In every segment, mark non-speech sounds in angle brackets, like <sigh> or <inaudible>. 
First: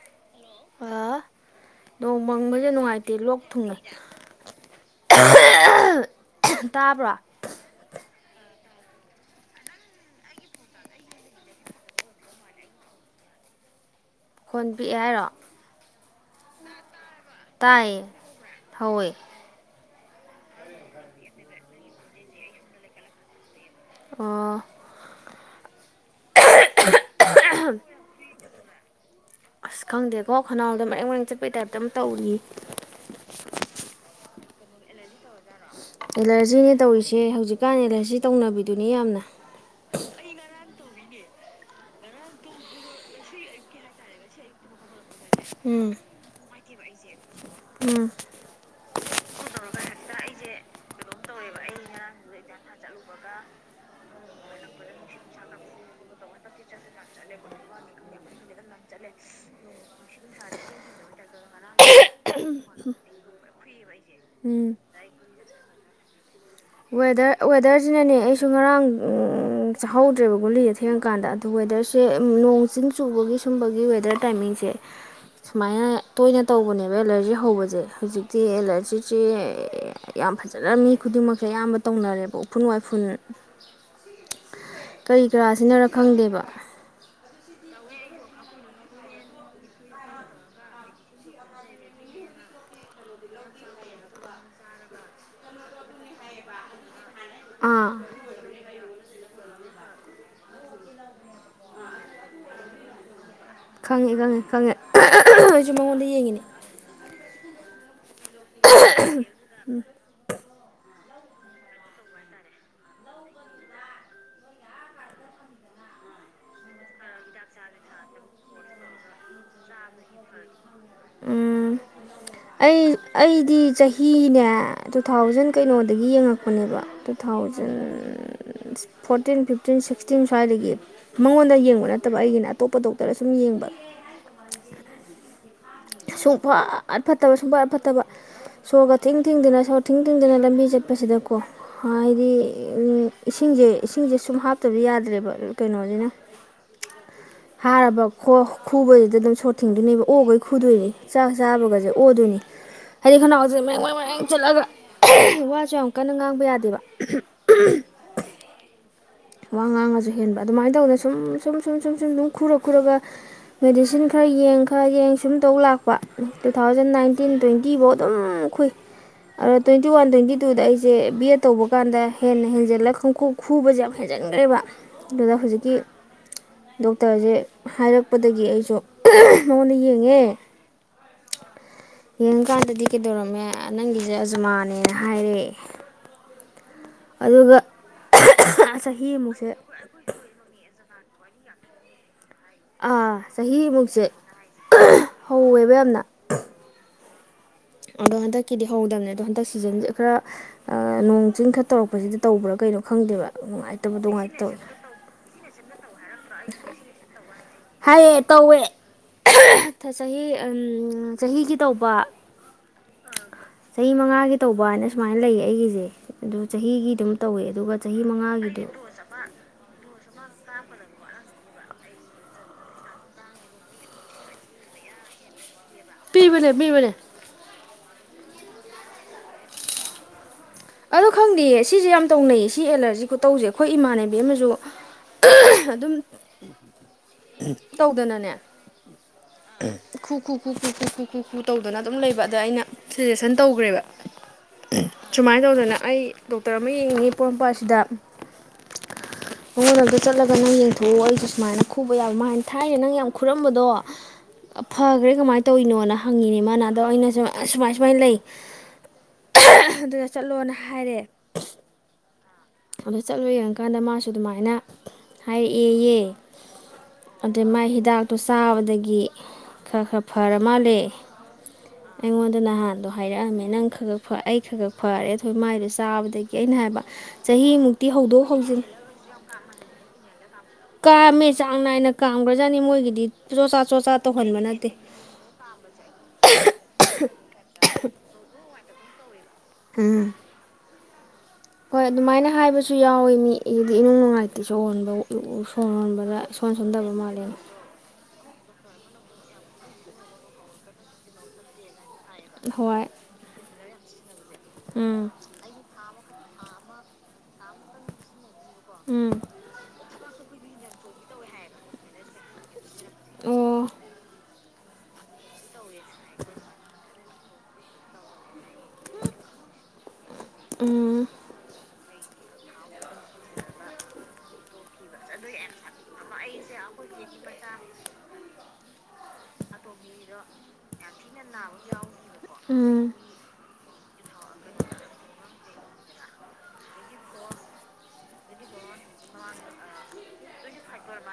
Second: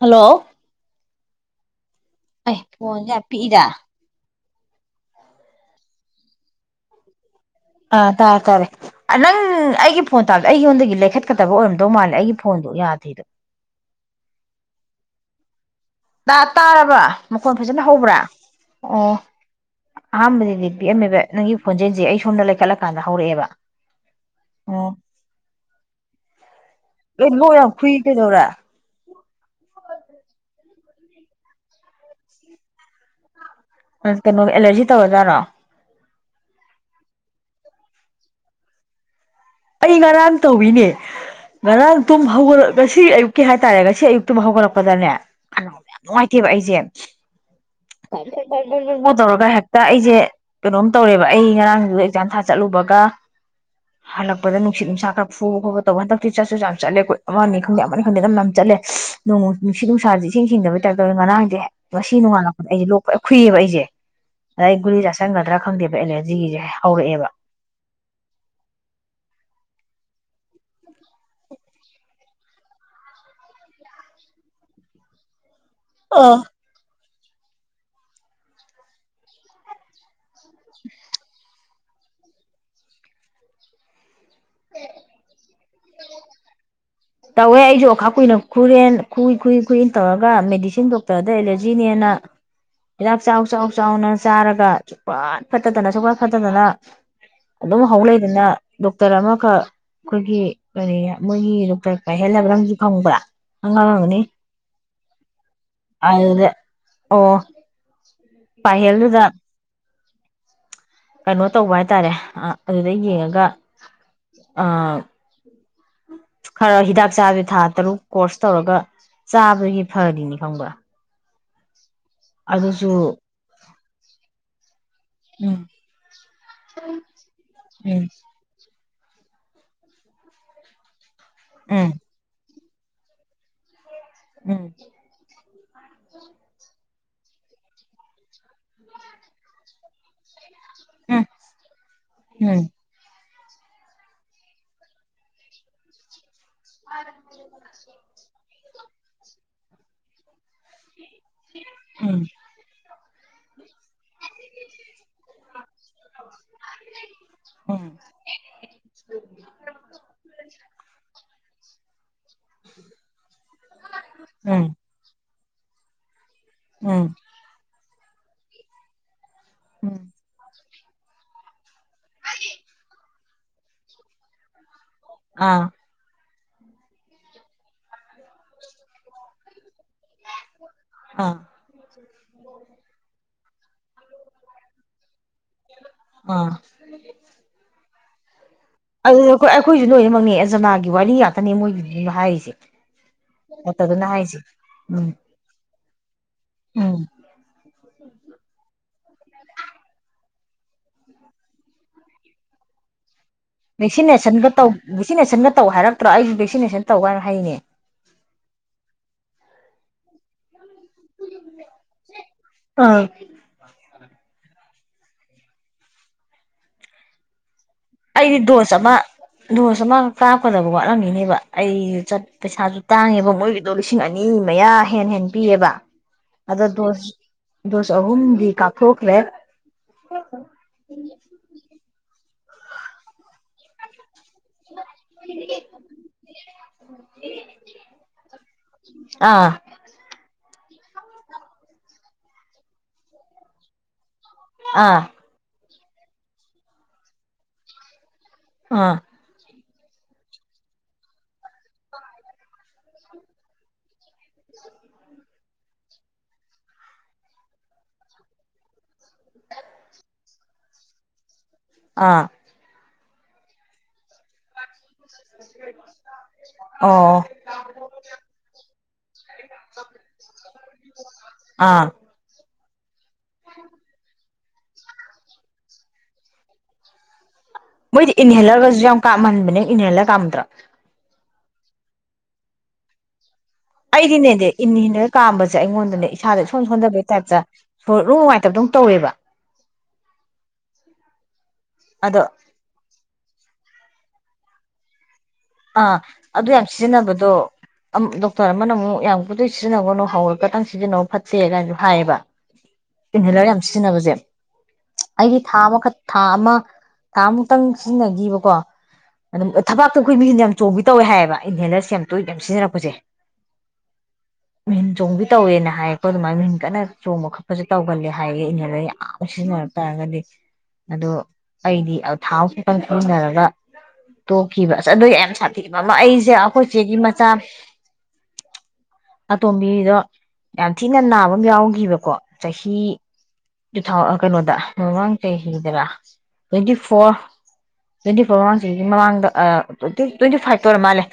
hello ꯑꯥ ꯅꯣꯡ ꯑꯩ ꯃꯪꯕꯁꯦ ꯐꯣꯟꯁꯦ ꯅꯨꯡꯉꯥꯏꯇꯦ ꯌꯥꯝ ꯂꯣꯛ ꯄꯤꯛꯏꯗ ꯊꯨꯡꯉꯦ ꯇꯥꯕꯔꯣ ꯑꯥ ꯇꯥꯔꯦ ꯇꯥꯔꯦ ꯅꯪ ꯑꯩꯒꯤ ꯐꯣꯟ ꯇꯥꯕꯗ ꯑꯩꯉꯣꯟꯗꯒꯤ ꯂꯩꯈꯠꯀꯗꯕ ꯑꯣꯏꯔꯝꯗꯧ ꯃꯥꯜꯂꯦ ꯑꯩꯒꯤ ꯐꯣꯟꯗꯣ ꯌꯥꯗꯦꯗꯣ ꯈꯣꯟ ꯄꯤꯛꯑꯦ ꯍꯥꯏꯔꯣ ꯇꯥꯔꯕ ꯃꯈꯣꯟ ꯐꯖꯅ ꯇꯥꯏꯌꯦ ꯍꯧꯕ꯭ꯔꯥ ꯍꯧꯋꯦ ꯑꯣ ꯑꯍꯥꯟꯕꯗꯗꯤ ꯄꯤꯑꯝꯃꯦꯕ ꯅꯪꯒꯤ ꯈꯣꯟꯖꯦꯜꯁꯦ ꯑꯩ ꯁꯣꯝꯗ ꯂꯩꯈꯠꯂꯀꯥꯟꯗ ꯍꯧꯔꯛꯑꯦꯕ ꯑꯣ ꯌꯥꯝ ꯐꯏꯇꯗꯧꯔ ꯑꯗꯣ ꯃꯔꯛ ꯃꯔꯦꯡ ꯆꯠꯄꯩ ꯇꯥꯏꯞꯇ ꯑꯃ ꯇꯧꯔꯤ ꯀꯩꯅꯣ ꯑꯦꯂꯔꯖꯤ ꯇꯧꯔꯗꯔꯥ ꯑꯦꯂꯔꯖꯤꯅꯦ ꯇꯧꯔꯤꯁꯦ ꯍꯧꯖꯤꯛꯀꯥꯟ ꯑꯦꯂꯔꯖꯤ ꯇꯧꯅꯕꯤꯗꯨꯅꯤ ꯌꯥꯝꯅ ꯑꯩ ꯉꯔꯥꯡ ꯇꯧꯋꯅꯦ ꯉꯔꯥꯡ ꯇꯨꯝ ꯍꯧꯒꯠꯂꯛ ꯉꯁꯤ ꯑꯌꯨꯛꯀꯤ ꯍꯥꯏꯇꯥꯔꯦ ꯉꯁꯤ ꯑꯌꯨꯛꯇꯨ ꯍꯧꯒꯠꯂꯛꯄꯗꯅꯦ ꯌꯥꯝ ꯎꯝ ꯅꯨꯡꯉꯥꯏꯇꯦꯕ ꯑꯩꯁꯦ ꯎꯝ ꯇꯧꯔꯒ ꯍꯦꯛꯇ ꯑꯩꯁꯦ ꯀꯩꯅꯣꯝ ꯇꯧꯔꯦꯕ ꯑꯩ ꯉꯔꯥꯡꯗꯨꯗ ꯑꯦꯛꯖꯥꯝ ꯊꯥ ꯆꯠꯂꯨꯕꯒ ꯍꯂꯛꯄ ꯂꯄꯗ ꯅꯨꯡꯁꯤꯠ ꯅꯨꯡꯁꯥ ꯈꯔ ꯐꯨꯕ ꯈꯣꯠꯄ ꯇꯧꯕ ꯍꯟꯗꯛꯇꯤ ꯆꯠꯁꯨ ꯌꯥꯝ ꯆꯠꯂꯦ ꯑꯩꯈꯣꯏ ꯑꯃꯅꯤꯅꯤ ꯈꯪꯗꯦ ꯑꯃꯅꯤꯅꯤ ꯈꯪꯗꯦ ꯑꯗꯨ ꯌꯥꯝ ꯆꯠꯂꯦꯣꯡ ꯅꯨꯡꯁꯤꯠ ꯅꯨꯡꯁꯥꯥꯁꯦ ꯏꯁꯤꯡ ꯁꯤꯡꯗꯩ ꯇꯥꯏꯞꯇꯧꯅ ꯉꯔꯥꯡꯦ ꯉꯁꯤꯣꯡꯉꯥꯜꯂꯛꯄꯗ ꯑꯩꯁꯦ ꯂꯣꯛꯄꯔ ꯈꯨꯨꯏꯑꯕ ꯑꯩꯁꯦ ꯎꯝ ꯑꯗꯩ ꯒꯨꯂꯤ ꯆꯥꯥꯁꯟꯒꯗ꯭ꯔꯥ ꯈꯪꯗꯦꯕ ꯑꯦꯂꯔ ꯋꯦꯗꯔ ꯋꯦꯗꯔꯁꯤꯅꯅꯦ ꯑꯩꯁꯨ ꯉꯔꯥꯡ ꯆꯥꯍꯧꯗ꯭ꯔꯦꯕ ꯒꯨꯂꯤꯁꯦ ꯊꯦꯡꯉꯀꯥꯟꯗ ꯑꯗꯣ ꯋꯦꯗꯔꯁꯦ ꯅꯣꯡ ꯆꯤꯡ ꯆꯨꯕꯒꯤ ꯁꯨꯝꯕꯒꯤ ꯋꯦꯗꯔ ꯇꯥꯏꯃꯤꯡꯁꯦ ꯁꯨꯃꯥꯏꯅ ꯑꯥ ꯇꯣꯏꯅ ꯇꯧꯕꯅꯦꯕ ꯑ ꯑꯦꯂꯔꯖꯤ ꯍꯧꯕꯁꯦ ꯍꯧꯖꯤꯛꯇꯤ ꯑꯦꯂꯔꯖꯤꯁꯦ ꯌꯥꯝ ꯐꯖꯅ ꯃꯤ ꯈꯨꯗꯤꯡꯃꯛ ꯑꯌꯥꯝꯕ ꯇꯧꯅꯔꯦꯕ ꯎꯐꯨꯟ ꯋꯥꯏꯐꯨꯟ ꯀꯔꯤ ꯀꯔꯥꯁꯤꯅꯔ ꯈꯪꯗꯦꯕ ꯇꯧꯋꯦ ꯑꯩꯁꯨ ꯑꯣꯈꯥ ꯀꯨꯏꯅ ꯈꯨꯔꯦꯟ ꯈꯨꯏ ꯈꯨꯏ ꯈꯨꯏꯟ ꯇꯧꯔꯒ ꯃꯦꯗꯤꯁꯤꯟ ꯗꯣꯛꯇꯔꯗ ꯑꯦꯂꯔꯖꯤꯅꯦꯅ ꯍꯤꯗꯥꯛ ꯆꯥꯎ ꯆꯥꯎ ꯆꯥꯎꯅ ꯆꯥꯔꯒ ꯁꯨꯛꯄꯥꯠ ꯐꯠꯇꯗꯅ ꯁꯨꯄꯠ ꯐꯠꯇꯗꯅ ꯑꯗꯨꯝ ꯑꯥ ꯍꯧ ꯂꯩꯗꯅ ꯗꯣꯛꯇꯔ ꯑꯃ ꯑꯩꯈꯣꯏꯒꯤ ꯀꯔꯤ ꯃꯣꯏꯒꯤ ꯗꯣꯛꯇꯔ ꯈ ꯍꯦꯜꯂꯕ꯭ꯔꯪꯁꯨ ꯈꯪꯕ꯭ꯔꯥ ꯑꯉꯥꯡ ꯈꯪꯉꯦ ꯑꯣꯏꯔꯝꯒꯅꯤ ꯈꯪꯉꯦ ꯈꯪꯉꯦ ꯑꯩꯁꯨ ꯃꯉꯣꯟꯗ ꯌꯦꯡꯉꯤꯅꯤ ꯄꯥꯏꯦꯜꯗꯨꯗ ꯀꯩꯅꯣ ꯇꯧꯕ ꯍꯥꯏꯇꯥꯔꯦ ꯑꯗꯨꯗ ꯌꯦꯡꯉꯒ ꯑ ꯈꯔ ꯍꯤꯗꯥꯛ ꯆꯥꯗꯤ ꯊꯥ ꯇꯔꯨꯛ ꯀꯣꯔꯁ ꯇꯧꯔꯒ ꯆꯥꯕꯒꯤ ꯐꯔꯤꯅꯤ ꯈꯪꯕ꯭ꯔꯥ ꯎꯝ ꯑꯩ ꯑꯗꯨꯁꯨ ꯑꯩꯗꯤ ꯆꯍꯤꯅꯦ ꯇꯨ ꯊꯥꯎꯖꯟ ꯎꯝ ꯀꯩꯅꯣꯗꯒꯤ ꯌꯦꯡꯉꯛꯄꯅꯦꯕ two thousand um fourteen fifteen sixteen ꯁ꯭ꯋꯥꯏꯗꯒꯤ ꯃꯉꯣꯟꯗ ꯌꯦꯡꯕ ꯎꯝ ꯅꯠꯇꯕ ꯑꯩꯒꯤꯅ ꯑꯇꯣꯞꯄ ꯗꯣꯛꯇꯔ ꯁꯨꯝ ꯌꯦꯡꯕ ꯎꯝ ꯁꯨꯡꯐꯠ ꯐꯠꯇꯕ ꯁꯨꯡꯐꯠꯠ ꯐꯠꯇꯕ ꯁꯣꯔꯒ ꯊꯤꯡ ꯊꯤꯡꯗꯅ ꯁꯣꯔ ꯊꯤꯡ ꯊꯤꯡꯗꯅ ꯂꯝꯕꯤ ꯆꯠꯄꯁꯤꯗꯀꯣ ꯍꯥꯏꯗꯤ ꯎꯝ ꯏꯁꯤꯡꯁꯦ ꯏꯁꯤꯡꯁꯦ ꯁꯨꯝ ꯍꯥꯞꯇꯕ ꯌꯥꯗ꯭ꯔꯦꯕ ꯀꯩꯅꯣꯁꯤꯅ ꯐꯥꯔꯕ <unintelligible> ꯈꯨꯕꯁꯤꯗ ꯑꯗꯨꯝ ꯁꯣꯔꯠ ꯊꯤꯡꯗꯨꯅꯦꯕ ꯑꯣꯈꯩ ꯈꯨꯗꯨꯏꯅꯤ ꯆꯥꯛ ꯆꯥꯕꯒꯁꯦ ꯎꯝ ꯑꯣꯗꯣꯏꯅꯤ <unintelligible> ꯆꯠꯂꯒ ꯋꯥꯁꯨ ꯌꯥꯝ ꯀꯟꯅ ꯉꯥꯡꯕ ꯌꯥꯗꯦꯕ ꯎꯝ ꯋꯥ ꯉꯥꯡꯉꯁꯨ ꯍꯦꯟꯕ ꯑꯗꯨꯃꯥꯏꯅ ꯇꯧꯗꯅ ꯁꯨꯝ ꯁꯨꯝ ꯁꯨꯝ ꯁꯨꯝ ꯁꯨꯝ ꯑꯗꯨꯨꯝ ꯈꯨꯔ ꯈꯨꯔꯒ ꯃꯦꯗꯤꯁꯤꯟ ꯈꯔ ꯎꯝ ꯌꯦꯡ ꯎꯝ ꯈꯔ ꯌꯦꯡꯁꯤ ꯑꯗꯨꯝ ꯇꯧ ꯂꯥꯛꯄ two thousand um nineteen twenty ꯑꯗꯨꯝ ꯈꯨꯏ ꯑꯗꯥ ꯇ꯭ꯋꯦꯟꯤ ꯋꯥꯟ ꯎꯝ ꯇ꯭ꯋꯦꯟꯇꯤ ꯇꯨꯗ ꯑꯩ ꯁꯦ ꯕꯤ ꯑꯦ ꯇꯧꯕ ꯀꯥꯟꯗ ꯍꯦꯟꯅ ꯍꯦꯟꯖꯤꯜꯂꯒ ꯈꯪꯈꯨ ꯈꯨꯕꯁꯦ ꯌꯥꯝ ꯍꯦꯟꯖꯤꯟꯈ꯭ꯔꯦꯕ ꯑꯗꯨꯗ ꯑꯥ ꯍꯧꯖꯤꯛꯀꯤ ꯗꯣꯛꯇꯔꯁꯦ ꯍꯥꯏꯔꯛꯄꯗꯒꯤ ꯑꯩꯁꯨ ꯃꯉꯣꯟꯗ ꯌꯦꯡꯉ ꯑꯥ <unintelligible> ꯌꯦꯡꯀꯥꯟꯗꯗꯤ ꯀꯩꯗꯧꯔꯝꯃꯦ ꯅꯪꯒꯤꯁꯦ ꯑꯖꯃꯥꯅꯦꯅ ꯍꯥꯏꯔꯦꯑꯦ ꯑꯥ ꯑꯗꯨꯒ ꯆꯍꯤ ꯑꯗꯨꯗ ꯑꯩꯈꯣꯏ ꯑꯃꯨꯛꯁꯦ ꯑꯩꯈꯣꯏꯁꯨ ꯂꯣꯏꯅꯃꯛ ꯑꯦꯖꯃꯥꯒꯤ ꯋꯥꯔꯤ ꯀꯅꯤ ꯃꯣꯏ ꯍꯥꯏꯁ ꯑꯥ ꯆꯍꯤꯃꯨꯛꯁꯦ ꯎꯝ ꯍꯧꯋꯦꯕ ꯌꯥꯝꯅ ꯎꯝ ꯑꯗꯣ ꯍꯟ ꯀꯗꯤ ꯍꯒꯗꯅ ꯑꯗꯣ ꯍꯟꯗꯛ ꯁꯤꯖꯟꯁꯦ ꯈꯔ ꯅꯣꯡ ꯆꯤꯡ ꯈꯔ ꯇꯧꯔꯛꯄꯁꯤꯗ ꯇꯧꯕ꯭ꯔꯥ ꯀꯩꯅꯣ ꯈꯪꯗꯦꯕ ꯅꯨꯡꯉꯥꯏꯇꯕꯗꯣ ꯚꯦꯛꯁꯤꯅꯦꯁꯟꯒ ꯅꯨꯡꯉꯥꯏꯇꯕ ꯇꯧ ꯚꯦꯛꯁꯤꯅꯦꯁꯟꯒ ꯇꯧ ꯍꯥꯏꯔꯛꯇ꯭ꯔꯣ ꯑꯩꯁꯨ ꯚꯦꯛꯁꯤꯅꯦꯁꯟ ꯇꯧ ꯍꯥꯏꯅ ꯍ ꯍꯥꯏꯅꯦ ꯍꯥꯏꯌꯦ ꯇꯧꯋꯦ ꯆꯍꯤ ꯎ ꯆꯍꯤꯒꯤ ꯇꯧꯕ ꯑꯥ ꯆꯍꯤ ꯃꯉꯥꯒꯤ ꯇꯧꯕ ꯍꯥꯏꯅ ꯁꯨꯃꯥꯏꯅ ꯂꯩꯌꯦ ꯑꯩꯒꯤꯁꯦ ꯑꯗꯨ ꯆꯍꯤꯒꯤ ꯑꯗꯨꯝ ꯇꯧꯋꯦ ꯑꯗꯨꯒ ꯆꯍꯤ ꯑꯩꯗꯤ ꯃꯉꯥꯒꯤꯗꯨ ꯗꯣꯁ ꯑꯃ ꯗꯣꯁ ꯑꯃ ꯀꯥꯛꯞꯀꯗꯕ ꯋꯥꯠꯂꯝꯃꯤꯅꯦꯕ ꯑꯩꯁꯨꯠ ꯄꯩꯁꯥꯁꯨ ꯇꯥꯡꯉꯦꯕ ꯃꯣꯏꯒꯤꯗꯣ ꯂꯤꯁꯤꯡ ꯑꯅꯤ ꯃꯌꯥ ꯍꯦ ꯍꯦꯟ ꯄꯤꯑꯕ ꯄꯤꯕꯅꯦ ꯑꯗ ꯄꯤꯕꯅꯦ ꯗꯣꯁ ꯗꯣꯁ ꯆꯍꯨꯝꯗꯤ ꯀ ꯀꯣ ꯀꯂ ꯑꯗꯣ ꯈꯪꯗꯦꯌꯦ ꯁꯤꯁꯦ ꯌꯥꯝ ꯇꯧꯅꯩꯁꯦ ꯁꯤ ꯑꯦꯂꯔꯖꯤ ꯈꯨꯣ ꯇꯧꯁꯦ ꯑꯩꯈꯣꯏ ꯏꯃꯥꯅꯦ ꯑꯥ <unintelligible> ꯀꯨ ꯀꯨ ꯀꯨ ꯀꯨ ꯀꯨ ꯀꯨ ꯇꯧꯗꯅ ꯑꯗꯨꯝ ꯂꯩꯕ ꯑꯗ ꯑꯩꯅ ꯁꯖꯦꯁꯟ ꯇꯧꯈ꯭ꯔꯦꯕ ꯑꯥ ꯁꯨꯃꯥꯏꯅ ꯇꯧꯗꯅ ꯑꯩ ꯗꯣꯛꯇꯔ ꯑꯃ ꯌꯦꯡꯅꯤꯡꯉꯤ ꯄꯣꯔꯣꯝꯄꯥꯁꯤꯗ ꯑꯥ ꯃꯉꯣꯟ ꯑꯗ ꯆꯠꯂꯒ ꯅꯪ ꯌꯦꯡꯊꯣꯛꯑꯣ ꯑꯩꯁꯨ ꯁꯨꯃꯥꯏꯅ ꯈꯨꯕ ꯌꯥꯕ ꯃꯥꯅ ꯊꯥꯏꯅꯦ ꯅꯪ ꯌꯥꯝ ꯈꯨꯔꯝꯕꯗꯣ ꯐꯈ꯭ꯔꯦ ꯀꯃꯥꯏꯅ ꯇꯧꯔꯤꯅꯣꯅ ꯍꯪꯉꯤꯅꯦ ꯃꯥꯅ ꯑꯗꯣ ꯑꯩꯅ ꯁ ꯁꯨꯃꯥꯏ ꯁꯨꯃꯥꯏꯅ ꯂꯩ ꯆꯠꯂꯣꯅ ꯍꯥꯏꯔꯦ ꯑꯥ ꯑꯣ ꯆꯠꯂꯣ ꯌꯦꯡꯉꯀꯥꯟꯗ ꯃꯥꯁꯨ ꯑꯗꯨꯃꯥꯏꯅ ꯍꯥꯏꯔꯛꯑꯦꯌꯦ ꯑꯣ ꯑꯗꯨꯗꯩ ꯃꯥꯏ ꯍꯤꯗꯥꯛꯇꯣ ꯆꯥꯕꯗꯒꯤ ꯈꯔ ꯈꯔ ꯐꯔ ꯃꯥꯜꯂꯦ ꯑꯥ ꯑꯩꯉꯣꯟꯗ ꯅꯍꯥꯟ ꯍꯥꯏꯔꯛꯑꯝꯃꯦ ꯅꯪ ꯈ ꯑꯩ ꯈꯔ ꯈꯔ ꯐꯔꯦ ꯑꯩꯈꯣꯏ ꯃꯥꯏꯗꯣ ꯆꯥꯕꯗꯒꯤ ꯑꯩꯅ ꯍꯥꯏꯕ ꯆꯍꯤꯃꯨꯛꯇꯤ ꯃꯣꯏꯗꯤ ꯍꯧꯗꯣꯛ ꯍꯧꯖꯤꯟ ꯏꯟꯍꯦꯂꯔꯒꯁꯨ ꯌꯥꯝ ꯀꯥꯝꯍꯟꯕꯅꯦ ꯏꯟꯍꯦꯂꯔ ꯀꯥꯝꯗ꯭ꯔꯥ ꯀꯥꯝꯃꯦ ꯆꯥꯡ ꯅꯥꯏꯅ ꯀꯥꯝꯈ꯭ꯔꯖꯥꯠꯅꯤ ꯃꯣꯏꯒꯤꯗꯤ ꯆꯣꯆꯥ ꯆꯣꯆꯥ ꯇꯧꯍꯟꯕ ꯑꯩꯗꯤꯅꯦꯗꯤ ꯅꯠꯇꯦ ꯏꯟ ꯍꯟꯅꯒ ꯀꯥꯝꯕꯁꯦ ꯑꯩꯉꯣꯟꯗꯅꯦ ꯏꯁꯥꯗ ꯏꯁꯣꯟ ꯁꯣꯟꯗꯕꯒꯤ ꯇꯥꯏꯞꯇ ꯁ ꯨ ꯉꯥꯏꯇꯕꯗꯝ ꯇꯧꯋꯦꯕ ꯎꯝ ꯍꯣꯏ ꯑꯗꯣ ꯑꯗꯨꯃꯥꯏꯅ ꯍꯥꯏꯕꯁꯨ ꯌꯥꯎꯋꯤ ꯃꯤ ꯑꯗꯩ ꯏꯅꯨꯡ ꯅꯨꯡꯉꯥꯏꯇꯁꯨ ꯍꯣꯟꯕ ꯁꯣꯔ ꯑꯥ ꯍꯣꯟꯕꯗ ꯑꯗꯨ ꯏꯁꯣꯟ ꯌꯥꯝ ꯁꯣꯟꯊꯕ ꯁꯤꯖꯤꯟꯅꯕꯗꯣ ꯃꯥꯜꯂꯦꯅ ꯗꯣꯛꯇꯔ ꯑꯃꯅ ꯑꯃꯨꯛ ꯌꯥꯝ ꯀꯨꯊꯩ ꯁꯤꯖꯤꯟꯅꯒꯅꯨ ꯍꯧꯔꯒꯛꯇꯪ ꯁꯤꯖꯤꯟꯅꯧ ꯐꯠꯦ ꯀꯥꯏꯗꯣ ꯍꯥꯏꯌꯦꯕ ꯍꯣꯏ ꯏ ꯍꯂ ꯌꯥꯝ ꯁꯤꯖꯤꯟꯅꯅꯕꯁꯦ ꯎꯝ ꯎꯝ ꯑꯣ ꯎꯝ ꯎꯝ ꯎꯝ ꯎꯝ ꯎꯝ ꯎꯝ ꯎꯝ ꯎꯝ ꯎꯝ ꯎꯝ ꯎꯝ ꯎꯝ ꯎꯝ ꯎꯝ ꯎꯝ ꯎꯝ ꯑꯩꯒꯤ ꯊꯥ ꯑꯃꯈꯛ ꯊꯥ ꯑꯃ ꯊꯥ ꯑꯃꯨꯛ ꯇꯡ ꯁꯤꯖꯤꯟꯅꯒꯤꯕ ꯀꯣ ꯑꯗꯨꯝ ꯊꯕꯥꯛꯇꯨ ꯑꯩꯈꯣꯏ ꯃꯤꯁꯤꯅ ꯌꯥꯝ ꯆꯣꯡꯕꯤ ꯇꯧꯋꯦ ꯍꯥꯏꯌꯦꯕ ꯑꯩ ꯒꯦꯅꯨꯁ ꯁꯦꯝ ꯇꯨꯏ ꯑꯣ ꯃꯤꯍꯨꯟ ꯆꯣꯡꯕꯤ ꯇꯧꯋꯦꯅ ꯍꯌꯦ ꯄꯔꯣ ꯑꯗꯨ ꯃꯥ ꯃꯤꯟꯀꯅ ꯆꯣꯡꯕꯥ ꯈꯞꯄꯁꯦ ꯇꯧꯒꯜꯂꯦ ꯍꯥꯏꯌꯦ ꯏꯩꯅ ꯔꯑꯩ ꯑꯥꯕꯧ ꯁꯤꯖꯤꯟꯅꯔꯛ ꯇꯥꯔꯒꯗꯤ ꯑꯗꯣ ꯑꯩꯗꯤ ꯑ ꯐꯧꯒꯤ ꯏꯟꯅꯔꯒ ꯇꯣ ꯀꯤꯕꯥ ꯁꯇ ꯑꯗꯨ ꯌꯥꯝ ꯁꯥꯊꯕ ꯑꯃ ꯑꯩꯁ ꯏꯆꯦ ꯑꯩꯈꯣꯏ ꯏꯆꯦꯒꯤ ꯃꯆꯥ ꯑꯇꯣꯝꯕꯤꯗꯣ ꯌꯥꯝ ꯊꯤꯅ ꯅꯥꯕꯥ ꯑꯃ ꯌꯥꯎꯒꯤꯕꯀꯣ ꯆꯍꯤ ꯇꯨ ꯊꯥꯎ ꯀꯩꯅꯣꯗ ꯃꯃꯥꯡ ꯆꯍꯤꯗꯔꯥ ꯇꯣꯏꯟꯇꯤ ꯐꯣꯔ ꯇꯨꯏꯟꯇꯤ ꯐꯣꯔ ꯃꯃꯥꯡ ꯆꯍꯤꯒꯤ ꯃꯃꯥꯡꯗ ꯑꯥ ꯇꯋꯦꯟꯇꯤ ꯐꯥꯏꯐ ꯇꯣꯔꯥ ꯃꯥꯜꯂꯦ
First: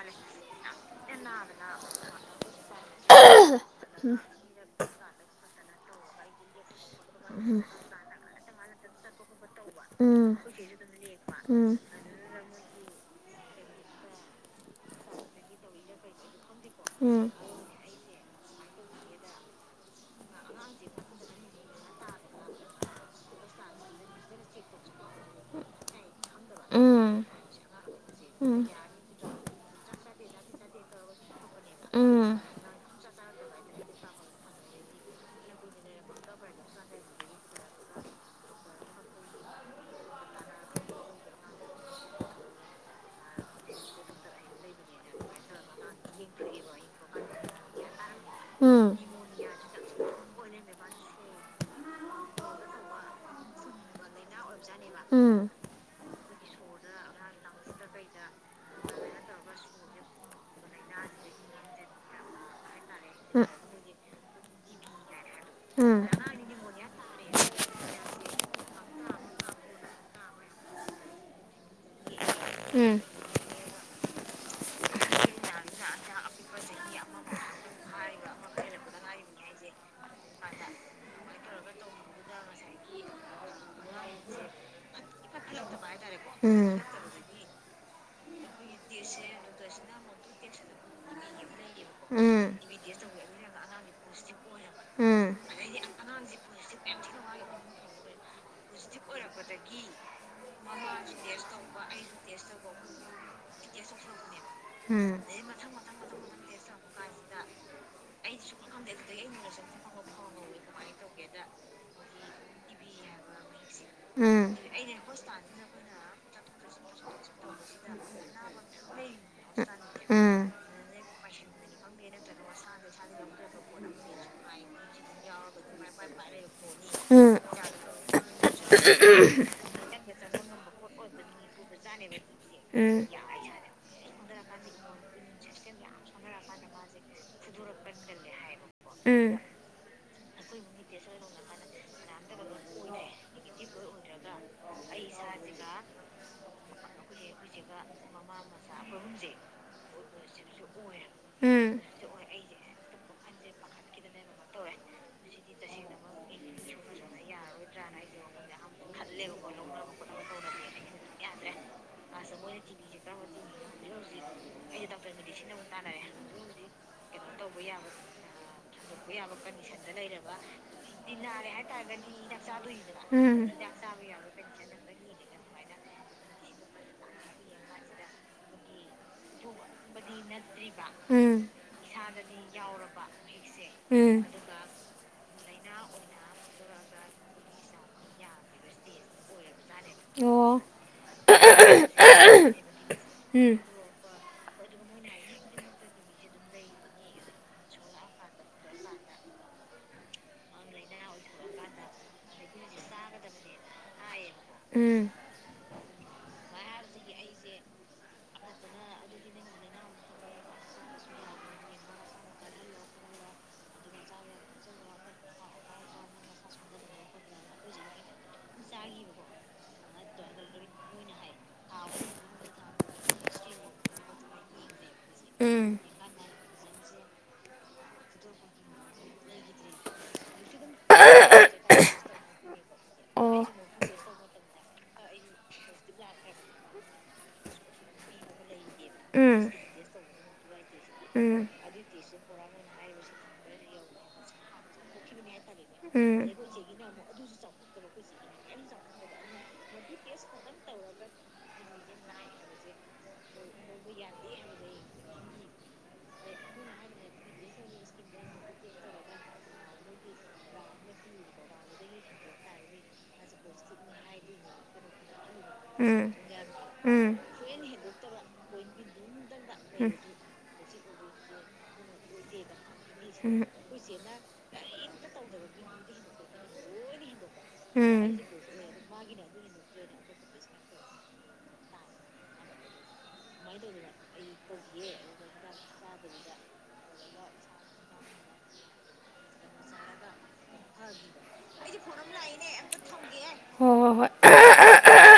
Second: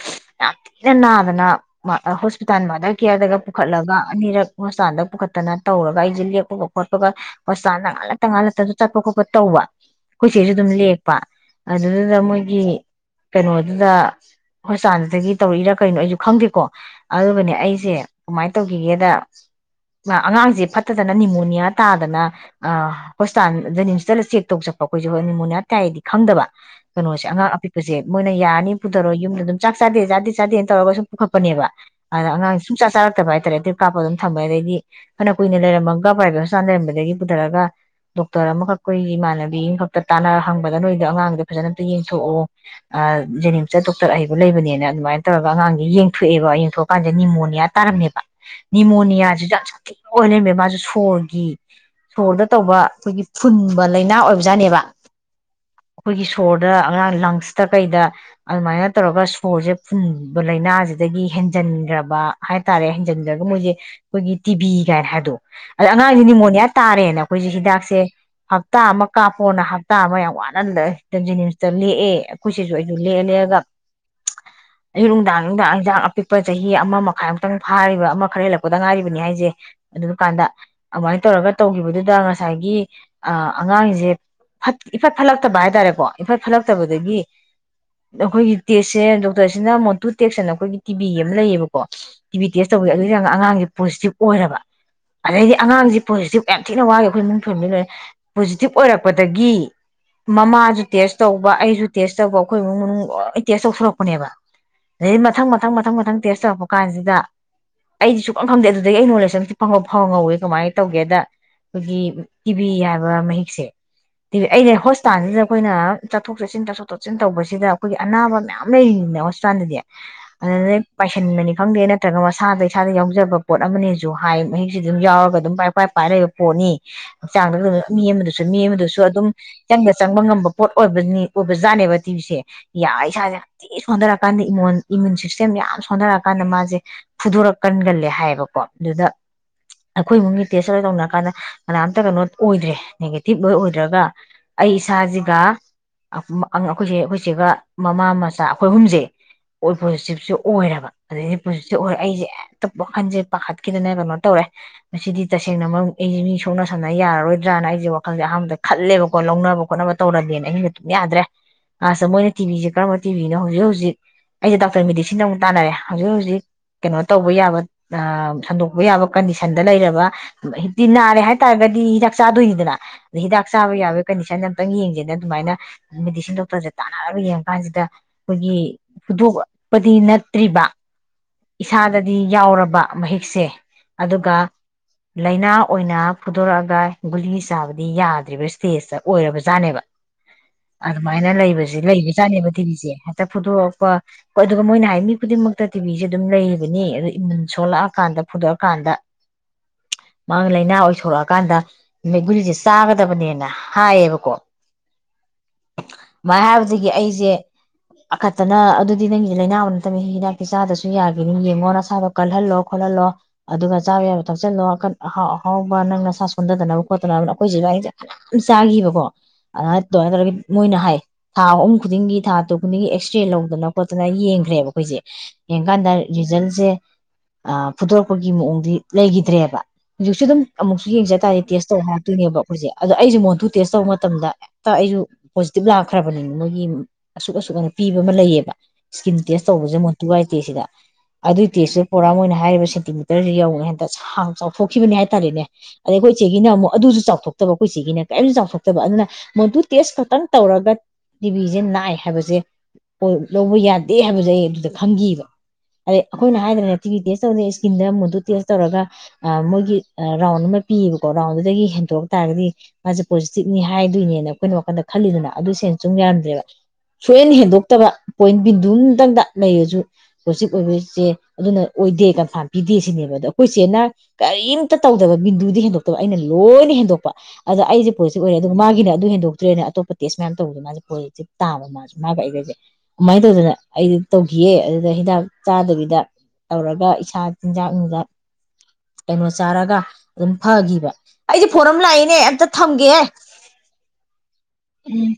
ꯌꯥꯝ ꯊꯤꯅ ꯅꯥꯗꯅ ꯃꯥ ꯍꯣꯁꯄꯤꯇꯥꯜ ꯃꯥꯗꯔ ꯀꯦꯌꯔꯗꯒ ꯄꯨꯈꯠꯂꯒ ꯑꯅꯤꯔꯛ ꯍꯣꯁꯄꯤꯇꯥꯜꯗ ꯄꯨꯈꯠꯇꯅ ꯇꯧꯔꯒ ꯑꯩꯁꯦ ꯂꯦꯛꯞꯄ ꯐꯣꯠꯄꯒꯟ ꯍꯣꯁꯄ꯭ꯤꯇꯟꯗꯥ ꯉꯥꯛ ꯂꯩꯇꯅ ꯉꯥꯀ ꯂꯩꯇꯅ ꯆꯠꯄꯥ ꯈꯣꯠꯄꯗ ꯇꯧꯕ ꯑꯩꯈꯣꯏꯁꯤꯁꯨ ꯑꯗꯨꯝ ꯂꯦꯛꯄ ꯑꯗꯨꯗꯨꯗ ꯃꯣꯏꯒꯤ ꯀꯩꯅꯣꯗꯨꯗ ꯍꯣꯁꯄꯤꯇꯥꯜꯗꯒꯤ ꯇꯧꯔꯛꯏꯔꯥ ꯀꯩꯅꯣ ꯑꯩꯁꯨ ꯈꯪꯗꯦꯀꯣ ꯑꯗꯨꯒꯥꯅꯦ ꯑꯩꯁꯦ ꯀꯃꯥꯏꯅ ꯇꯧꯈꯤꯒꯦꯗ ꯑꯉꯥꯡꯁꯦ ꯐꯠꯇꯗꯅ ꯅꯤꯃꯣꯅꯤꯌꯥ ꯇꯥꯗꯅ ꯑꯥ ꯍꯣꯁꯄꯤꯇꯥꯜ ꯖꯅꯤꯝꯁꯇ ꯆꯦꯛ ꯇꯧ ꯆꯠꯄ ꯑꯩꯈꯣꯏꯁꯦ ꯍꯣꯏ ꯅꯤꯃꯣꯅꯤꯌꯥ ꯇꯥꯏꯗꯤ ꯈꯪꯗꯕ ꯀꯩꯅꯣꯁꯦ ꯑꯉꯥꯡ ꯑꯄꯤꯛꯄꯁꯦ ꯃꯣꯏꯅ ꯌꯥꯔꯅꯤ ꯄꯨꯗꯔꯣ ꯌꯨꯝꯗ ꯑꯗꯨꯝ ꯆꯥꯛ ꯆꯥꯗꯦꯗꯦ ꯆꯥꯗꯦ ꯇꯧꯔꯒꯥ ꯁꯨꯝ ꯄꯨꯈꯥꯞ ꯄꯅꯦꯕ ꯑꯗ ꯑꯉꯥꯡꯁ ꯁꯨꯡ ꯆꯆꯥ ꯆꯥꯔꯛꯇꯕ ꯍꯥꯏꯇꯥꯔꯦ ꯗꯔ꯭ꯤꯞ ꯀꯥꯞꯄ ꯑꯗꯨꯝ ꯊꯝꯕꯃꯦ ꯑꯗꯒꯤꯗꯤ ꯑꯅꯝ ꯀꯨꯏꯅ ꯂꯩꯔꯝꯃꯒ ꯄ꯭ꯔꯥꯏꯚꯦꯠ ꯂꯩꯔꯝꯕꯗꯒꯤ ꯄꯨꯊꯔꯒ ꯗꯣꯛꯇꯔ ꯑꯃꯈꯛ ꯑꯩꯈꯣꯏꯒꯤ ꯏꯃꯥꯟꯅꯕꯤ ꯑꯃꯈꯛꯇ ꯇꯥꯟꯅꯔ ꯍꯪꯕꯗ ꯅꯣꯏꯗꯣ ꯑꯉꯥꯡꯗꯣ ꯐꯖꯅ ꯌꯦꯡꯊꯣꯛꯑꯣ ꯑꯥꯠ ꯖꯦꯅꯤꯝꯁꯇ ꯗꯣꯛꯇꯔ ꯑꯍꯩꯕ ꯂꯩꯕꯅꯤꯅ ꯑꯗꯨꯃꯥꯏꯅ ꯇꯧꯔꯒ ꯑꯉꯥꯡꯁꯦ ꯌꯦꯡꯊꯣꯛꯑꯦꯕ ꯌꯦꯡꯊꯣꯛꯑꯀꯥꯟꯁꯤꯗ ꯅꯤꯃꯣꯅꯤꯌꯥ ꯇꯥꯔꯝꯃꯦꯕ ꯅꯤꯃꯣꯅꯤꯌꯥꯁꯤꯁꯨ ꯌꯥꯝ ꯁꯥꯊꯤꯅ ꯑꯣꯏꯅ ꯂꯩꯝꯃꯦ ꯃꯥꯁꯨ ꯁꯣꯔꯒꯤ ꯁꯣꯔꯗ ꯇꯧꯕ ꯑꯩꯈꯣꯏꯒꯤ ꯐꯨꯟꯕ ꯂꯥꯏꯅꯥ ꯑꯣꯏꯕꯖꯥꯠꯅꯦꯕ ꯎꯝ ꯑꯩꯈꯣꯏꯒꯤ ꯁꯣꯔꯗ ꯑꯉꯥꯡ ꯂꯥꯉꯁ ꯑꯇꯩꯗ ꯑꯗꯨꯃꯥꯏꯅ ꯇꯧꯔꯒ ꯁꯣꯔꯁꯦ ꯐꯨꯟꯕ ꯂꯥꯏꯅꯥꯁꯤꯗꯒꯤ ꯍꯦꯟꯖꯟꯈ꯭ꯔꯕ ꯍꯥꯏꯇꯥꯔꯦ ꯍꯦꯟꯖꯤꯟꯈ꯭ꯔꯒ ꯃꯣꯏꯁꯦ ꯑꯩꯈꯣꯏꯒꯤ ꯇꯤꯕꯤ ꯀꯥꯏꯅ ꯍꯥꯏꯗꯣ ꯑꯗ ꯑꯉꯥꯡꯁꯦ ꯅꯤꯃꯣꯅꯤꯌꯥ ꯇꯥꯔꯦꯅ ꯑꯩꯈꯣꯏꯁꯦ ꯍꯤꯗꯥꯛꯁꯦ ꯍꯞꯇꯥ ꯑꯃ ꯀꯥꯞꯄꯣꯅ ꯍꯞꯇꯥ ꯑꯃ ꯌꯥꯝ ꯋꯥꯅꯑꯟꯗꯤ ꯂꯩꯝꯖꯅꯤꯝꯁꯇ ꯂꯦꯛꯑꯦ ꯑꯩꯈꯣꯏꯁꯤꯁꯨ ꯑꯩꯩꯁꯨ ꯂꯦꯛꯑ ꯂꯦꯛꯑꯒ ꯑꯌꯨꯛ ꯅꯨꯡꯗꯥꯡ ꯅꯨꯡꯗꯥꯡ ꯏꯟꯁꯥꯡ ꯑꯄꯤꯛꯄ ꯆꯍꯤ ꯑꯃ ꯃꯈꯥꯏꯃꯨꯛꯇꯪ ꯐꯥꯔꯤꯕ ꯑꯃ ꯈꯔ ꯍꯦꯜꯂꯛꯄꯗ ꯉꯥꯏꯔꯤꯕꯅꯤ ꯍꯥꯏꯁꯦ ꯑꯗꯨꯀꯥꯟꯗ ꯑꯗꯨꯃꯥꯏꯅ ꯇꯧꯔꯒ ꯇꯧꯈꯤꯕꯗꯨꯗ ꯉꯁꯥꯏꯒꯤ ꯑꯉꯥꯡꯁꯦ ꯏꯐꯠ ꯐꯠꯂꯛꯇꯕ ꯍꯥꯏꯇꯥꯔꯦꯀꯣ ꯏꯝꯐꯠ ꯐꯠꯂꯛꯇꯕꯗꯒꯤ ꯑꯩꯈꯣꯏꯒꯤ ꯇꯦꯛꯁꯁꯦ ꯗꯣꯛꯇꯔꯁꯤꯅ ꯃꯣꯇꯨ ꯇꯦꯛꯁ ꯑꯅ ꯑꯩꯈꯣꯏꯒꯤ ꯇꯤꯕꯤ ꯑꯃ ꯂꯩꯌꯦꯕꯀꯣ ꯀꯣ ꯇꯤꯚꯕꯤ ꯇꯦꯁ ꯇꯧꯦ ꯑꯉꯥꯡꯁꯦ ꯄꯣꯖꯤꯇꯤꯕ ꯑꯣꯏꯔꯕ ꯎꯝ ꯎꯝ ꯎꯝ ꯑꯗꯩꯗꯤ ꯑꯉꯥꯡꯁꯤ ꯄꯣꯖꯤꯇꯤꯕ ꯌꯥꯝ ꯊꯤꯅ ꯋꯥꯒꯦ ꯑꯩꯈꯣꯏ ꯏꯡ ꯐꯦꯃꯤꯂꯤ ꯂꯣꯏꯔꯦ ꯄꯣꯖꯤꯇꯤꯚ ꯑꯣꯏꯔꯛꯄꯗꯒꯤ ꯃꯃꯥꯁꯨ ꯇꯦꯁ ꯇꯧꯕ ꯑꯩꯁꯨ ꯇꯦꯁ ꯇꯧꯕ ꯑꯩꯈꯣꯏ ꯏꯃꯨꯡ ꯃꯅꯨꯡ ꯂꯣꯏ ꯇꯦꯁ ꯇꯧꯊꯣꯔꯛꯄꯅꯦꯕ ꯑꯗꯩꯗꯤ ꯃꯊꯪ ꯃꯊꯪ ꯃꯊꯪ ꯃꯊꯪ ꯇꯦꯁ ꯇꯧꯔꯛꯄ ꯀꯥꯟꯁꯤꯗ ꯑꯩꯗꯤ ꯁꯨꯛꯝ ꯈꯪꯗꯦ ꯑꯗꯨꯗꯒꯤ ꯑꯩ ꯅꯣꯂꯦꯖ ꯑꯇ ꯐꯪꯕ ꯐꯥꯎ ꯉꯧꯋꯦ ꯀꯃꯥꯏꯅ ꯇꯧꯒꯦꯗ ꯑꯩꯈꯣꯏꯒꯤ ꯇꯤꯚꯤ ꯍꯥꯏꯕ ꯃꯍꯤꯛꯁꯦ ꯑꯗꯨꯗꯤ ꯑꯩꯁꯦ ꯍꯣꯁꯄꯤꯇꯥꯜꯁꯤꯗ ꯑꯩꯈꯣꯏꯅ ꯆꯠꯊꯣꯛ ꯆꯠꯁꯤꯟ ꯇꯊꯣꯛ ꯇꯣꯠꯁꯤꯤꯟ ꯇꯧꯕꯁꯤꯗ ꯑꯩꯈꯣꯏꯒꯤ ꯑꯅꯥꯕ ꯃꯌꯥꯝ ꯂꯩꯔꯤꯅꯤꯅ ꯍꯣꯁꯄꯤꯇꯥꯜꯗꯗꯤ ꯑꯗꯨ ꯄꯥꯏꯁꯤꯟꯕꯅꯤ ꯈꯪꯗꯦ ꯅꯠꯇ꯭ꯔꯒ ꯃꯁꯥꯗ ꯏꯁꯥꯗ ꯌꯥꯎꯖꯕ ꯄꯣꯠ ꯑꯃꯅꯤꯅꯦꯁꯨ ꯍꯥꯏ ꯃꯍꯤꯛꯁꯤ ꯑꯗꯨꯝ ꯌꯥꯎꯔꯒ ꯑꯗꯨꯝ ꯄꯥꯏ ꯄꯥꯏ ꯄꯥꯏꯔꯏꯕ ꯄꯣꯠꯅꯤ ꯍꯛꯆꯥꯡꯗꯝ ꯃꯤ ꯑꯃꯗꯁꯨ ꯃꯤ ꯃꯤꯗꯨꯁꯨ ꯑꯗꯨꯝ ꯆꯪꯕ ꯆꯪꯕ ꯉꯝꯕ ꯄꯣꯠ ꯑꯣꯏꯕ ꯅꯤ ꯖꯅꯦꯕ ꯁꯦ ꯌꯥꯏ ꯁꯦ ꯑ ꯁꯨꯗꯔ ꯀꯥꯟꯗ ꯏꯃꯣꯟ ꯏꯃ꯭ꯌꯨꯟ ꯁꯤꯁꯇꯦꯝ ꯌꯥꯝ ꯁꯣꯟꯅꯔꯛꯀꯥꯟꯗ ꯃꯥꯁꯦ ꯐꯨꯗꯣꯔꯛꯀꯟꯒꯜꯂꯦ ꯍꯥꯏꯌꯦꯕꯀꯣ ꯑꯗꯨꯗ ꯌꯥꯝ ꯑꯩꯈꯣꯏ ꯏꯕꯨꯡꯒꯤ ꯇꯦꯁ ꯑꯗꯨ ꯇꯧꯅꯔꯀꯥꯟꯗ ꯀꯅꯥꯝꯇ ꯀꯩꯅꯣ ꯑꯣꯏꯗ꯭ꯔꯦ ꯅꯦꯒꯦꯇꯤꯚ ꯂꯣꯏ ꯑꯣꯏꯗ꯭ꯔꯦ ꯭ꯔꯒ ꯑꯩ ꯏꯁꯥꯁꯤꯒ ꯑꯩꯈꯣꯏꯁꯦ ꯑꯩꯈꯣꯏꯁꯤꯒ ꯃꯃꯥ ꯃꯆꯥ ꯑꯩꯈꯣꯏ ꯑꯍꯨꯝꯁꯦ ꯑꯣꯏ ꯑꯣꯏꯔꯕ ꯑꯗꯗꯒꯤꯗꯤ ꯎꯝ ꯄꯨꯟꯁꯤꯁꯦ ꯑꯣꯏꯔꯛ ꯑꯩꯏꯁꯦ ꯇꯞ ꯋꯥꯈꯟꯁꯦ ꯄꯥꯈꯠꯈꯤꯗꯅ ꯀꯩꯅꯣ ꯇꯧꯔꯦ ꯃꯁꯤꯗꯤ ꯇꯁꯦꯡꯅꯃꯛ ꯑꯩꯁꯦ ꯃꯤ ꯁꯣꯛꯅ ꯁꯝꯅ ꯌꯥꯔꯔꯣꯏꯗ꯭ꯔꯥꯅ ꯑꯩꯁꯦ ꯋꯥꯈꯜꯁꯦ ꯑꯍꯥꯟꯕꯗ ꯈꯜꯂꯦꯕꯀꯣ ꯂꯧꯅꯕ ꯈꯣꯠꯅꯕ ꯇꯧꯔꯦꯅ ꯑꯍꯤꯡꯕ ꯌꯥꯗ꯭ꯔꯦ ꯑꯁ ꯃꯣꯏꯅ ꯇꯤꯚꯤꯁꯦ ꯀꯔꯝꯕ ꯇꯤꯚꯅ ꯍꯧꯖꯤꯛ ꯍꯧꯖꯤꯛ ꯑꯩꯁꯦ ꯗꯥꯛꯇꯔ ꯃꯦꯗꯤꯁꯤꯟꯗ ꯑꯃꯨꯛ ꯇꯥꯟꯅꯔꯦ ꯍꯧꯖꯤꯛ ꯍꯧꯖꯤꯛ ꯀꯩꯅꯣ ꯇꯧꯕ ꯌꯥꯕ ꯁꯟꯗꯣꯛꯄ ꯌꯥꯕ ꯀꯟꯗꯤꯁꯟꯗ ꯂꯩꯔꯕꯤ ꯅꯥꯔꯦ ꯍꯥꯏꯇꯥꯥꯔꯒꯗꯤ ꯍꯤꯗꯥꯛ ꯆꯥꯗꯣꯏꯅꯤꯗꯅ ꯑꯗ ꯍꯤꯗꯥꯛ ꯆꯥꯕ ꯌꯥꯕꯒꯤ ꯀꯟꯗꯤꯁꯟꯗ ꯑꯝꯇꯪ ꯌꯦꯡꯁꯦꯅ ꯑꯗꯨꯃꯥꯏꯅ ꯃꯦꯗꯤꯁꯤ ꯗꯣꯛꯔ ꯇꯥꯟꯅꯔꯒ ꯌꯦꯡꯉ ꯀꯥꯟꯁꯤꯗ ꯑꯩꯈꯣꯏꯒꯤ ꯐꯨꯗꯣꯛꯄꯗꯤ ꯅꯠꯇ꯭ꯔꯤꯕ ꯎꯝ ꯏꯁꯥꯗꯗꯤ ꯌꯥꯎꯔꯕ ꯃꯍꯤꯛꯁꯦ ꯎꯝ ꯑꯗꯨꯒ ꯂꯥꯏꯅꯥ ꯑꯣꯏꯅ ꯐꯨꯗꯣꯔꯛꯑꯒ ꯒꯨꯂꯤ ꯆꯥꯕꯗꯤ ꯌꯥꯗ꯭ꯔꯤꯕ ꯏꯁꯇꯦꯖꯇ ꯑꯣꯏꯔꯕꯖꯥꯠꯅꯦꯕ ꯑꯣ ꯑꯗꯨꯃꯥꯏꯅ ꯂꯩꯕꯁꯤ ꯅꯦꯕ ꯗꯤꯜꯂꯤꯁꯦ ꯍꯦꯛꯇ ꯎꯝ ꯐꯨꯗꯣꯔꯛꯄ ꯑ ꯃꯣꯏꯅ ꯍꯥꯏ ꯃꯤ ꯈꯨꯗꯤꯡꯃꯛꯇ ꯇꯤꯕꯤꯁꯤꯦ ꯑꯗꯨꯝ ꯂꯩꯕꯅꯤ ꯑ ꯏꯃꯨꯟ ꯁꯣꯂꯛꯑꯀꯥꯟꯗ ꯐꯨꯗꯣꯛꯑꯀꯥꯟꯗ ꯃꯥꯒꯤ ꯂꯥꯏꯅꯥ ꯑꯣꯏꯊꯣꯔꯛꯑꯀꯥꯟꯗ ꯃꯤ ꯒꯨꯔꯤꯁꯦ ꯆꯥꯒꯗꯕꯅꯦꯅ ꯍꯥꯏꯌꯦꯕꯀꯣ ꯎꯝ ꯃꯥꯏ ꯍꯥꯏꯕꯗꯒꯤ ꯑꯩꯁꯦ ꯑꯈꯠꯇꯅ ꯑꯗꯨꯗꯤ ꯅꯪꯒꯤꯁꯦ ꯂꯩꯥꯏꯅꯥꯕ ꯅꯠꯇꯕꯃꯤ ꯍꯤꯗꯥꯛꯇꯤ ꯆꯥꯗꯁꯨ ꯌꯥꯈꯤꯅꯤ ꯌꯦꯡꯉꯣ ꯅꯁꯥꯗ ꯀꯜꯍꯜꯂꯣ ꯈꯣꯠꯍꯜꯂꯣ ꯑꯗꯨꯒ ꯆꯥꯕ ꯌꯥꯕ ꯊꯛꯆꯜꯂꯣ ꯑꯀꯟ ꯑꯍꯥꯎ ꯑꯍꯥꯎꯕ ꯅꯪ ꯅꯁꯥ ꯁꯣꯟꯊꯗꯅꯕ ꯈꯣꯠꯇꯅꯕ ꯑꯩꯈꯣꯏꯁꯤꯁꯨꯏꯡꯁꯦꯈꯖ ꯆꯥꯈꯤꯕꯀꯣ ꯑꯗꯨꯃ ꯑꯗꯨꯃꯥꯏꯅ ꯇꯧꯔꯒ ꯃꯣꯏꯅ ꯍꯥꯏ ꯊꯥ ꯑꯍꯨꯝ ꯈꯨꯗꯤꯡꯒꯤ ꯊꯥ ꯇꯨ ꯈꯨꯗꯤꯡꯒꯤ ꯑꯦꯛꯁꯔꯦ ꯂꯧꯗꯅ ꯈꯣꯠꯇꯅ ꯌꯦꯡꯈ꯭ꯔꯦꯕ ꯑꯩꯈꯣꯏꯁꯦ ꯌꯦꯀ ꯎꯝ ꯔꯤꯖꯜ ꯁꯦ ꯐꯨꯗꯣꯔꯛꯄꯒꯤ ꯃꯑꯣꯡꯗꯤ ꯂꯩꯈꯤꯗ꯭ꯔꯦꯕ ꯍꯧꯖꯤꯛꯁꯨ ꯑꯗꯨꯝ ꯑꯃꯨꯛꯁꯨ ꯌꯦꯡꯖ ꯇꯥꯔꯗꯤ ꯇꯦꯁ ꯇꯧ ꯍꯥꯏꯔꯇꯣꯏꯅꯦꯕ ꯑꯩꯈꯣꯏꯁꯦ ꯑꯗꯣ ꯑꯩꯁꯦ ꯑꯣ ꯃꯣꯟꯊꯨ ꯇꯦꯁ ꯇꯧꯕ ꯃꯇꯝꯗ ꯍꯦꯛꯇ ꯑꯩꯁꯨ ꯄꯣꯖꯤꯇꯤꯕ ꯂꯥꯛꯈ꯭ꯔꯕꯅꯤꯅ ꯃꯣꯏꯒꯤ ꯑꯁꯨꯛ ꯑꯁꯨꯛ ꯑꯅ ꯄꯤꯕ ꯑꯃ ꯂꯩꯌꯦꯕ ꯏꯁꯀꯤꯟ ꯇꯦꯁ ꯎꯝ ꯇꯧꯕꯁꯦ ꯃꯣꯟꯇꯨꯒꯥꯏꯇꯦ ꯁꯤꯗ ꯎꯝ ꯑꯗꯨꯏ ꯇꯦꯁꯇꯨ ꯄꯨꯣꯔꯥ ꯃꯣꯏꯅ ꯍꯥꯏꯔꯤꯕ ꯁꯦꯟꯇꯤꯃꯤꯇꯔꯁꯤ ꯌꯧꯔ ꯍꯦꯛꯇ ꯁꯥꯡ ꯆꯥꯎꯊꯣꯛꯈꯤꯕꯅꯦ ꯍꯥꯏ ꯇꯥꯔꯦꯅꯦ ꯑꯗꯩ ꯑꯩꯈꯣꯏ ꯎꯝ ꯏꯆꯦꯒꯤꯅ ꯑꯃꯨꯛ ꯑꯗꯨꯁꯨ ꯆꯥꯎꯊꯣꯛꯇꯕ ꯑꯩꯈꯣꯏ ꯆꯆꯦꯒꯤꯅ ꯀꯔꯤꯝꯇꯁꯨ ꯆꯥꯎꯊꯣꯛꯇꯕ ꯑꯗꯨꯅ ꯃꯣꯟꯗꯨꯨ ꯇꯦꯁ ꯈꯛꯇꯪ ꯇꯧꯔꯒ ꯇꯤꯕꯤꯖꯦ ꯅꯥꯏ ꯍꯥꯏꯕꯁꯦ ꯂꯧꯕ ꯌꯥꯗꯦ ꯍꯥꯏꯕꯁꯦ ꯑꯩ ꯑꯗꯨꯗ ꯈꯪꯒꯤꯕ ꯑꯗꯩ ꯑꯩꯈꯣꯏꯅ ꯍꯥꯏꯗ꯭ꯔꯦꯅ ꯇꯤꯚꯤ ꯇꯦꯁ ꯇꯧꯗꯦ ꯏꯁꯀꯤꯟꯗ ꯃꯨꯗꯨꯨ ꯇꯦꯁ ꯇꯧꯔꯒ ꯃꯣꯏꯒꯤ ꯔꯥꯎꯟ ꯑꯃ ꯄꯤꯌꯦꯕꯀꯣ ꯔꯥꯎꯟꯗꯨꯗꯒꯤ ꯍꯦꯟꯗꯣꯛ ꯇꯥꯔꯒꯗꯤ ꯃꯥꯁꯦ ꯄꯣꯖꯤꯇꯤꯕꯅꯤ ꯍꯥꯏꯗꯣꯏꯅꯦꯅ ꯑꯩꯈꯣꯏꯅ ꯋꯥꯈꯟꯗ ꯈꯜꯂꯤꯗꯅ ꯑꯗꯨ ꯁꯦꯅ ꯁꯨꯝ ꯑꯩꯅ ꯌꯥꯔꯝꯗ꯭ꯔꯦꯕ ꯎꯝ ꯎꯝ ꯁꯣꯏꯅ ꯍꯦꯟꯗꯣꯛꯇꯕ ꯄꯣꯏꯟ ꯕꯤꯟꯗꯨ ꯑꯃꯇꯪꯗ ꯂꯩꯔꯁꯨ ꯄꯣꯖꯤꯇꯤꯕ ꯑꯣꯏꯕꯁꯦ ꯑꯗꯨꯅ ꯑꯣꯏꯗꯦ ꯀꯟꯐꯥꯝ ꯄꯤꯗꯦ ꯁꯤꯅꯦꯕ ꯑꯗꯣ ꯎꯝ ꯑꯩꯈꯣꯏꯆꯦꯅ ꯀꯔꯤꯝꯇ ꯇꯧꯗꯕ ꯕꯤꯟꯗꯨꯗꯤ ꯍꯦꯟꯗꯣꯛꯇꯕ ꯑꯩꯅ ꯂꯣꯏꯅ ꯍꯦꯟꯗꯣꯛꯄ ꯑꯗ ꯑꯩꯁꯦ ꯎꯝ ꯄꯣꯖꯤꯇꯤꯕ ꯑꯣꯏꯔꯦ ꯑꯗꯨꯒ ꯃꯥꯒꯤꯅ ꯑꯗꯨ ꯍꯦꯟꯗꯣꯛ ꯇꯦꯁ ꯃꯌꯥꯝ ꯇꯧꯕꯗ ꯃꯥꯁꯦ ꯄꯣꯖꯤꯇꯤꯚ ꯇꯥꯕ ꯃꯥꯁꯦ ꯃꯥꯒ ꯑꯩꯒꯁꯦ ꯑꯗꯨꯃꯥꯏꯅ ꯇꯧꯗꯅ ꯑꯩꯗꯤ ꯇꯧꯈꯤꯌꯦ ꯑꯗꯨꯗ ꯍꯤꯗꯥꯛ ꯆꯥꯗꯕꯤꯗ ꯇꯧꯔꯒ ꯏꯁꯥ ꯆꯤꯟꯖꯥꯛ ꯅꯨꯡꯗ ꯀꯩꯅꯣ ꯆꯥꯔꯒ ꯑꯗꯨꯝ ꯐꯈꯤꯕ ꯑꯩꯗꯤ ꯐꯣꯔ ꯑꯃ ꯂꯥꯛꯏꯅꯦ ꯑꯝꯇ ꯊꯝꯒꯦ ꯍꯣꯏ ꯍꯣꯏ ꯍꯣꯏ ꯎꯝ